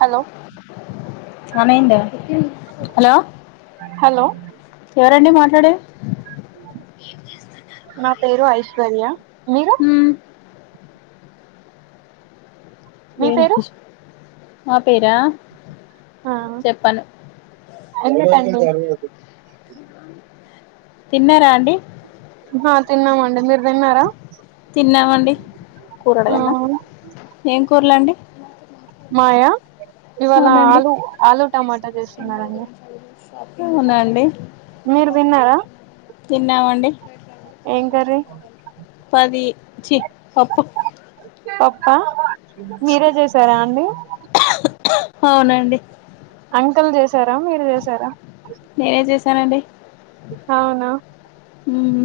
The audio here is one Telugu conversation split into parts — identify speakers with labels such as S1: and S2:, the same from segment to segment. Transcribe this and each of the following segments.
S1: హలొ
S2: హలో
S1: హలో
S2: ఎవరండి మాట్లాడేది ఎం చేస్తున్నారు మ
S1: నా పేరు ఐశ్వర్య మీరు మీ పేరు
S2: మా పేరా
S1: హా
S2: చెప్పను
S1: అవునటనిపించింది
S2: తిన్నరా అం
S1: అహ తిన్నామండి మీరు తిన్నారా
S2: తిన్నామండి
S1: ఆ
S2: కూరడగాల్న ఏం కూరలండి
S1: మాయా ఇవాళ
S2: అవునండి
S1: ఆలు ఆలు టమాటా చేస్తున్నారండి
S2: ట్లు ఉన్నాయ అండి
S1: మీరు విన్నారా
S2: తిన్నామండి
S1: ఏం కర్రీ
S2: ది చి పప్పు
S1: పప్ప మీరే జేసారా అండి
S2: అవునండి
S1: అంకుల్ జేసారా మీరు జేసారా
S2: సరేండి
S1: అవునా
S2: ఉమ్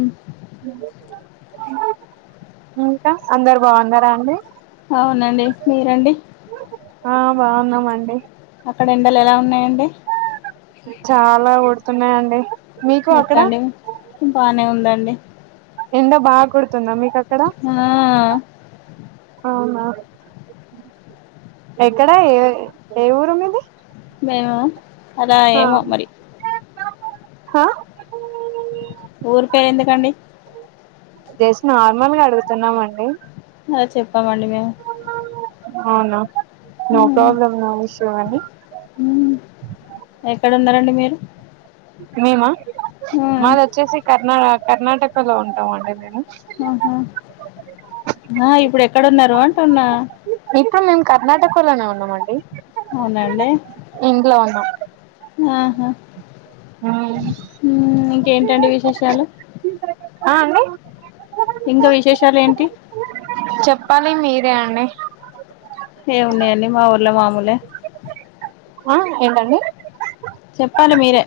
S1: ఇంకా అందరు బాగున్నరా అండి
S2: అవునండి మీరండి
S1: ఆ బాగున్నామండి
S2: అక్కడ ఎండలు ఎలా ఉన్నాయండి
S1: చాలా కొడుతున్నాయండి మీకు అక్కడ
S2: ఎట్లాండి బానే ఉందండి
S1: ఎండ బాగ కోడుతుంద మీ
S2: హా అ
S1: అవునా ఎక్కడా ఏ ఊరు మీది
S2: మేమ అదా ఏమో మరి
S1: హ
S2: ఊరు పేరు ఎందుకండి
S1: జశ్ నార్మల్గా అడుగుతున్నామండి
S2: అ చెప్పమండి మేము
S1: అవును నో ప్రాబ్లమ్ నో ఇష్యూ అండి
S2: ఎక్కడ ఉన్నారండి మీరు
S1: మేమ మాది వచ్చేసి కర్ణా కర్ణాటకలో ఉంటాం అండి మేము.
S2: అహా ఆ ఇప్పుడు ఎక్కడున్నారు అంటున్నా
S1: ఇప్పుడు మేము కర్ణాటకలోనే ఉన్నాం అండి
S2: అవునండి
S1: ఉన్నాం
S2: ఆహా ఉమ్ ఇంకేంటండి విశేషాలు
S1: ఆ అండి
S2: ఇంక విశేషాలేంటి
S1: చెప్పాలి మీరే అండి
S2: ఏమున్నాయ్ అండి మా ఊళ్లే మామూళ్లే
S1: హా ఏంటండి
S2: చెప్పాలి మీరే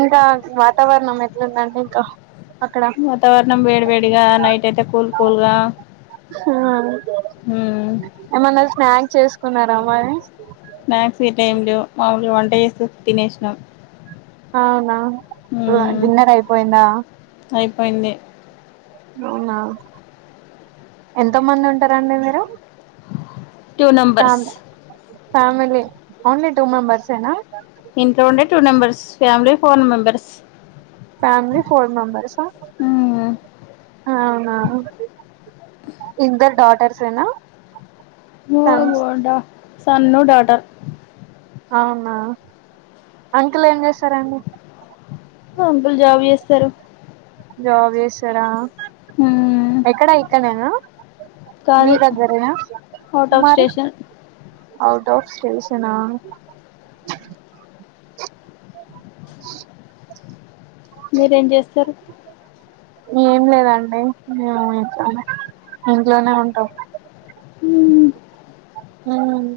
S1: ఇంకా వాతావరణం ఎట్లుందండి ఇక
S2: వాతావరణం వేడి వేడిగా నైట్ అయితే కూల్ కూల్ గ
S1: హా ఏమన్నా స్నాక్ చేసుకున్నారా మరి
S2: స్నాక్స్ ఇట్లేంలేవ్ మామూలుగ వంట చేస్తూ తినేసినం
S1: అవునా అ డిన్నర్ అయిపోయిందా
S2: అయిపోయింది
S1: అవునా ఎంత మంది ఉంటారండి మీరు
S2: టు నంబర్స్
S1: ఫ్యామ్ ఫ్యామిలీ ఓన్లీ టూ మెంబర్స ఏనా
S2: ఇంట్లో ఉండే two numbers family four members
S1: family four members అ అవునా ఇందర్ డాటర్స్ ఏనా
S2: ఓ
S1: సన్స్
S2: ఓ డ సన్ను డాటర్
S1: అవునా అంకల్ ఏం చేస్తారండి
S2: ఒ అంకుల్ జాబ్ జెస్తారు
S1: జాబ్ చేస్తారా
S2: మ్మ్.
S1: ఎక్కడ ఇక్కనేనా మీ
S2: కాదు
S1: దగ్గరేనా
S2: అవుట్ ఆఫ్
S1: మరి
S2: స్టేషన్
S1: అవున్ టాప్ స్టేషనా
S2: మీరేం చేస్తారు
S1: ఏం లేదండి మేము ఇంట్లోనే ఉంటాం
S2: ఉమ్
S1: మ్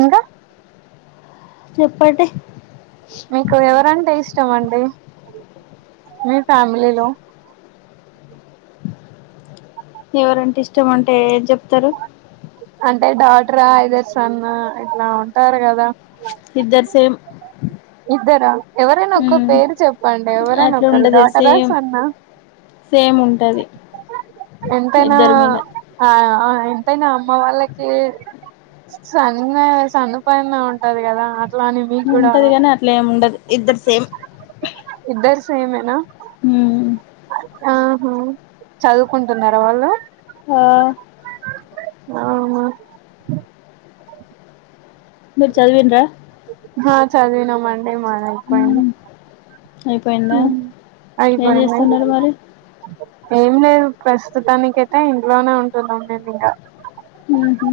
S1: ఇంకా
S2: చెప్పటే
S1: మీకు ఎవరంటే ఇష్టం అండి మీ ఫ్యామిలీలో
S2: ఎవరంటే ఇష్టం అంటే ఏమ్ చెప్తారు
S1: అంటే డాటరా ఐదర్ సన్న ఇట్లా ఉంటారు కదా
S2: ఇద్దర్ సేమ్
S1: ఇద్దరా ఎవరైనా ఒక
S2: మ్మ్.
S1: పేరు చెప్ పండే ఎవరైనా
S2: అట్లా
S1: ఒకరు
S2: ఉండదు
S1: డాటర్ అ
S2: సేమ్
S1: సన్ అ
S2: సేమ్ ఉంటది
S1: ఎంతేనా
S2: ఇద్దరి మీద
S1: అ అ ఎంతైనా అమ్మ వాళ్ళకి సన్న సన్న పైనే ఉంటది కదా అట్లా అని మీకు కూడా
S2: ఉంటది కాని అట్లా ఎమి ఉండదు ఇద్దరు సేమ్
S1: ఇద్దరు సేమెనా
S2: మ్మ్.
S1: ఆహా చదువుకుంటున్నారా వాళ్ళు
S2: ఆ,
S1: అవునా
S2: మీర్ చదివిండ్రా
S1: హా చదివినమండి మాది అయిపోయింది
S2: మ్మ్. అయిపోయిందా
S1: మ్
S2: ఏం
S1: అయిపోయింది
S2: చేస్తున్నారు మరి
S1: ఏం లేదు ప్రస్తుతానికయితే ఇంట్లోనే ఉంటున్నాం మేము ఇంకా
S2: ఉహు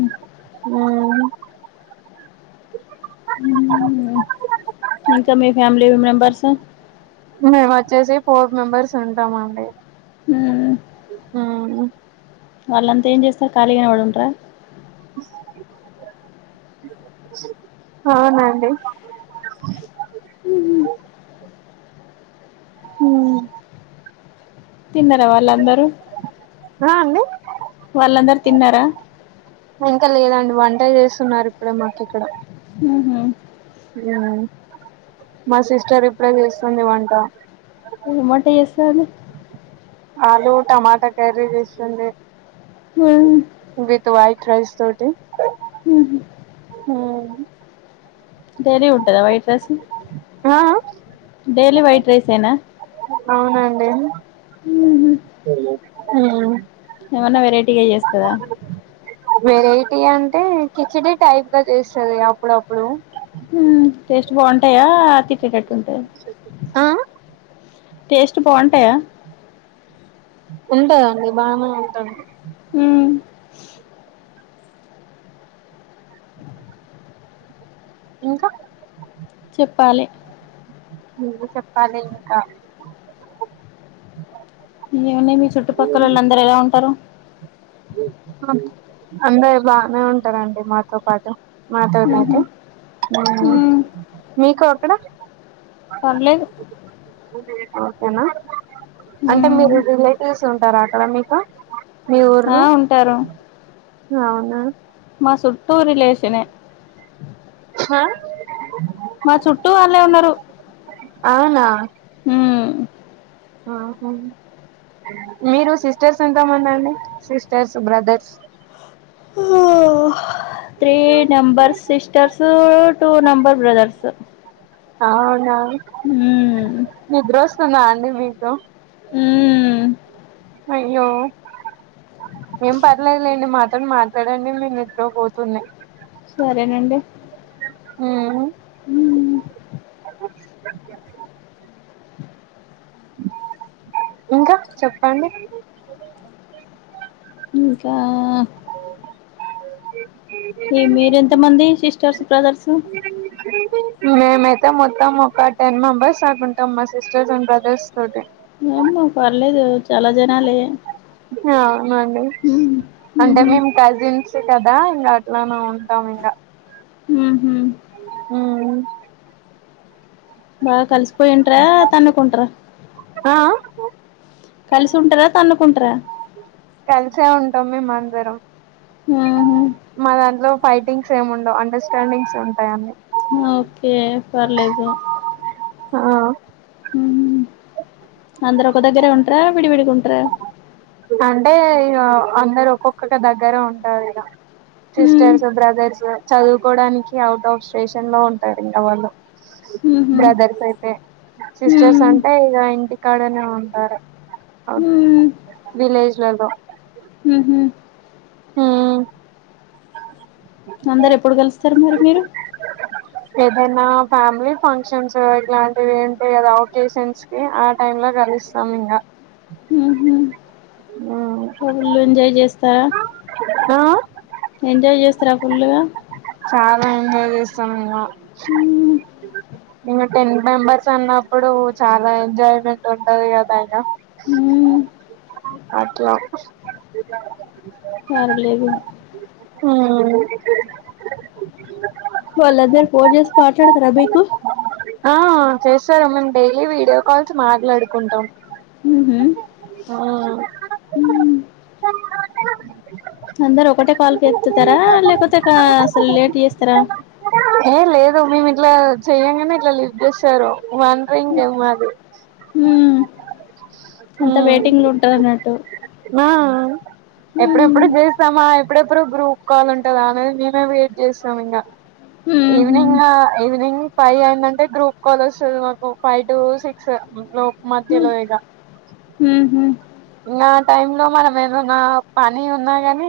S1: ఉమ్
S2: హ్మ్. ఇంకా మీ ఫ్యామిలీ మెంబర్స్
S1: మేమ వచ్చేసి ఫోర్ మెంబర్స్ ఉంటాం అండి
S2: హ్మ్.
S1: హ్మ్మ్
S2: వాళ్ళంతా ఏం చేస్తారు ఖాళీగానే వాడుంటార
S1: అవునండి
S2: మ్ హు
S1: ఉమ్
S2: తిన్నార వాళ్ళందరూ
S1: హ అండి
S2: వాళ్ళందరు తిన్నారా
S1: ఇంకా లేదండి వంట చేస్తున్నారు ఇప్పుడే మాక్ ఇక్కడ
S2: ఉహు
S1: ఉమ్ మా సిస్టర్ ఇప్పుడే చేస్తుంది వంట
S2: ఎం వంట చేస్తాంది
S1: ఆలు టమాటా కర్రీ చేస్తుంది
S2: మమ్
S1: విత్ వయిట్ రైస్ తోటి
S2: హుహు.
S1: ఆహ్
S2: డేలి ఉంటదా వైట్ రైస్
S1: ఆ
S2: డైలీ వైట్ రైస్ యేన
S1: ఉహ్
S2: ఏమన్నా వెరైటీగా చేస్తదా
S1: వెరైటీ అంటే కిచిడీ టైప్ గా చేస్తుంది అప్పుడప్పుడు
S2: హ్మ్. టేస్ట్ బాగుంటాయా తిట్టేటట్టు ఉంటాయా
S1: ఆ
S2: టేస్ట్ బాగుంటాయా
S1: ఉంటాదండి బానే ఉంటది ఇంకా
S2: చెప్పాలి
S1: నువ్వే చెప్పాలింకా
S2: ఏమున్నాయి మీ చుట్టపక్కలోలందరు ఎలా అంటారు
S1: అందరు బానే ఉంటారండి మాతో పాటు మాతో
S2: ఉహు
S1: పాటే ఉ మీకు అక్కడ
S2: పర్లేదు
S1: ఓకేనా అంటే మీరు
S2: ఉమ్
S1: రిలేటివ్స్ ఉంటారా అక్కడ మీకు మీ ఉర్రు
S2: టరు
S1: అవ్నా
S2: మా సుట్టూ రిలేషనే
S1: హా
S2: మా చుట్టూ వాళ్ళే ఉన్నరు
S1: అవ్నా ఆహా మీరు సిస్టర్స్ ఎంతమందండి sisters brothers
S2: three number sisters two number brothers
S1: అవ్నా
S2: ఉ
S1: నిద్రోస్తుందా అండి మీకు
S2: ఉమ్
S1: అయ్యో ఏం పర్లేదులేండి మాతోని మాట్లాడండి మీకు నిద్రపోతుంది
S2: సరేనండి
S1: ఉ
S2: ఉమ్
S1: ఇంకా చెప్పండి
S2: ఇంకా మీ-మీరేంత మంది సిస్టర్స్ బ్రదర్సు
S1: మేమైతే మొత్తం ఒక టెన్ మెంబర్స్ దాకుంటాం మా సిస్టర్స్ అండ్ బ్రదర్స్ తోటి
S2: మా పర్లేదు చాలా జనాలే
S1: అవునండి
S2: ఉమ్
S1: అంటే
S2: ఉహు
S1: మేము కజిన్స్ కదా ఇంగట్లానే ఉంటాం ఇంకా
S2: ఉహు
S1: ఉ
S2: బా కలిసిపోయింట్రా తన్నుకుంట్రా
S1: ఆ ఆ
S2: కల్సుంట్రా తన్నుకుంటారా
S1: కల్సే ఉంటాం మేమందరం
S2: ఉహు
S1: మా దాంట్లో ఫైటింగ్స్ ఏముండవు అండర్స్టాండింగ్స్ ఉంటాయి అన్నీ
S2: ఓకే పర్లేదు
S1: ఆ
S2: మ్మ్ అందరు ఒక దగ్గరే ఉంటరా విడివిడి గుంటార
S1: అంటే ఇగ అందరు ఒక్కొక్కక్క దగ్గర ఉంటారిగా
S2: మ్మ్
S1: సిస్టర్స్ బ్రదర్స్ చదువుకోవడానికి అవుట్ ఆఫ్ స్టేషన్ లో ఉంటారు ఇంగ వాళ్ళు
S2: మ్హూ
S1: బ్రదర్స్ అయితే సిస్టర్స్
S2: మ్మ్
S1: అంటే ఇగ ఇంటి కాడనే ఉంటారు ఒకే
S2: మ్మ్
S1: విలేజ్లల్లో
S2: మ్హూ
S1: హుమ్
S2: అందరు ఎప్పుడు కలుస్తరు మరి మీరు?
S1: ఏదైనా ఫ్యామిలీ ఫంక్షన్స్ ఇట్లాంటివి ఉంటయి కదా ఒకేషన్స్కి ఆ టైం లో కలుస్తామింగ
S2: మ్హూ
S1: ఉమ్
S2: ఫుల్ ఎంజాయ్ చేస్తారా?
S1: ఆ
S2: ఎంజాయి చేస్తరా ఫుల్లుగా
S1: చాలా ఎంజాయ్ చేస్తాం ఇంగ
S2: మ్మ్
S1: ఇంకా టెన్ మెంబర్స్ అన్నప్పుడు చాలా ఎంజాయ్మెంట్ ఉంటది కదా అయిన
S2: హు
S1: అట్ల
S2: పర్లేదు
S1: హ
S2: వాళ్ళందరు పోన్చేసి మాట్లాడతరా మీకు?
S1: ఆ చేస్తారమ్మ మేము డైలీ వీడియో కాల్స్ మాట్లాడుకుంటాం.
S2: మ్హూ
S1: ఆ
S2: మ్మ్ అందరు ఒకటే కాల్కి ఎత్తుతారా లేకపోతే అసలు లేట్ చేస్తారా?
S1: ఏ లేదు మేము ఇట్లా చెయంగనే ఇట్లా లీఫ్ట్ చేస్తరు వన్ రింగే మాది
S2: అంత
S1: ఉమ్
S2: వెయిటింగ్ లో ఉంటది అన్నట్టు
S1: ఆ ఎప్పుడెప్పుడు చేస్తామా, ఎప్పుడెప్పుడు గ్రూప్ కాల్ ఉంటదా, అనేది మేమే వెయిట్ చేస్తాం ఇంగ.
S2: ఊహూ
S1: ఈవినింగ్ ఈవినింగ్ ఫై అయ్యిందంటే టే గ్రూప్ కాల్ వస్తది. మాకు ఫైవ్ టు సిక్స్ లోక్ మధ్యలో ఇగా
S2: ఊహు
S1: నా టైమ్ లో మనం ఏమన్నా పని ఉన్నా కాని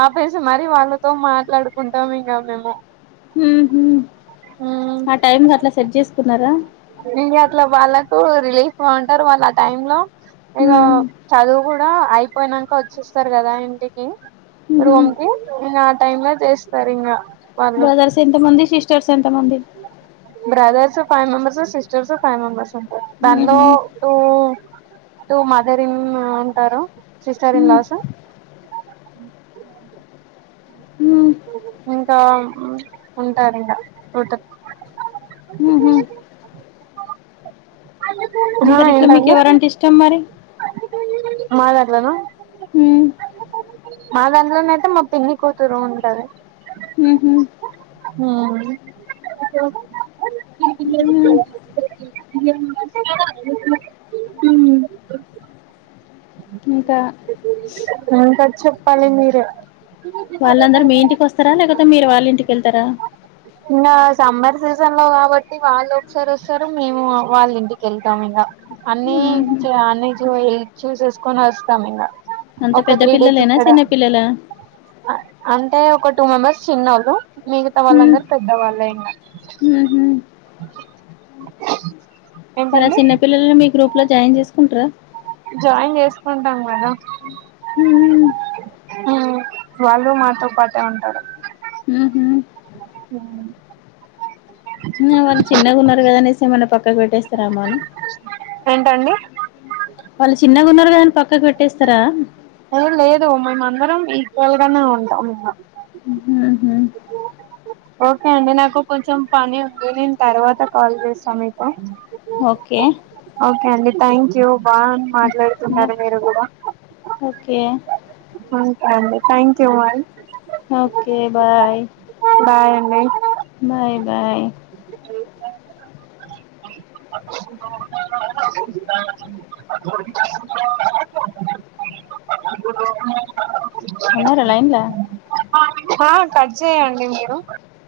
S1: ఆపేసి మరి వాళ్ళతో మ మాట్లాడుకుంటాం ఇంకా మేము
S2: ఉహు
S1: ఉమ్
S2: ఆ టైమ్ లో అట్లా సెట్ చేసుకున్నారా?
S1: ఏంది అట్ల వాళ్ళకు రిలీఫ్గా ఉంటారు వాళ్ళు ఆ టైమ్ లో ఇగ
S2: ఊ
S1: చదువు కూడా అ అయిపోయినంక వచ్చిస్తారు కదా ఇంటికి
S2: ఊహూ
S1: రూమ్ కి ఇంగ ఆ టైమ్ లో చేస్తరు ఇంగా
S2: బ్రదర్స్ ఎంత మంది సిస్టర్స్ ఎంత మంది?
S1: Brothers five members, sisters five members ఉంటరు
S2: ఊహూ
S1: దాంట్లోటూ టూ మదరరిం ఉంటారు సిస్టర్
S2: ఊ
S1: ఇన్ లాస్
S2: ఊ
S1: ఇంకా ఉంటారు ఇంగ ఉత [inaudible]
S2: ఊహూ ఇంతరిట్ల మీకు
S1: ఏంటండి
S2: ఎవరంటే ఇష్టం మరి?
S1: మా దాట్లన
S2: ఊ
S1: మా దాంట్లోనయితే మొత్తం పిన్ని కూతురు ఉంటరు
S2: ఊహూ
S1: హ
S2: ఊ
S1: [unintelligible]
S2: ఇంకా
S1: ఇంకా చెప్పాలి మీరే
S2: వాళ్ళందరు మీ ఇంటికొస్తారా లేకపోతే మీరు వాళ్ళింటికి ఎళ్తరా?
S1: ఇంగా సమ్మర్ సీజన్ లో కాబట్టి వాళ్ళు ఒకసారి ఒస్తారు. మేము వాళ్ళ ఇంటికి ఎళ్తాం ఇంగా అన్ని న్ని
S2: ఊహూ
S1: చూ అని చుయి చూసేసుకొని ఒస్తాం ఇంగ
S2: అంత
S1: ఒక
S2: పెద్ద
S1: త్రీ డేస్
S2: పిల్లలేనా
S1: ఇక్కడ
S2: చిన్న పిల్లలా
S1: అంటే ఒక టూ మెంబర్స్ చిన్నోళ్ళు మిగతా
S2: ఊ
S1: వాళ్ళందరు పెద్దవాళ్ళే ఇంగా
S2: మరా
S1: ఏంటండి
S2: చిన్నపిల్లల్ని మీ గ్రూప్ లో జాయిన్ జేసుకుంటర
S1: జాయిన్ జేసుకుంటాం కదా
S2: ఊ
S1: ఆ వాళ్ళు మాతో పాటే ఉంటరు
S2: ఊహూ
S1: య
S2: న వాళ్ళు చిన్నగున్నారు గదా అనేసి ఏమన్న పక్కకు పెట్టేస్తారెమో అని
S1: ఏంటండి
S2: గున్నారు గదా అని పక్కకు పెట్టేస్తారా
S1: ఓ లేదు మేమందరం ఈక్వల్ గానే ఉంటాం ఇంగ
S2: ఉహు
S1: ఓకే అండి నాకు కొంచెం పని ఉంది నేను తర్వాత కాల్ చేస్తా మీకు
S2: ఓకే
S1: ఓకే అండి థ్యాంక్ యూ
S2: బ
S1: బామాట్లాడుతున్నారు మీరు గూడ
S2: ఓకే
S1: ఉంటా అండి thank you bye
S2: okay bye
S1: bye అండి
S2: బాయ్ బాయ్ ఉన్నర లైన్ల
S1: హ కట్ చేయండి మీరు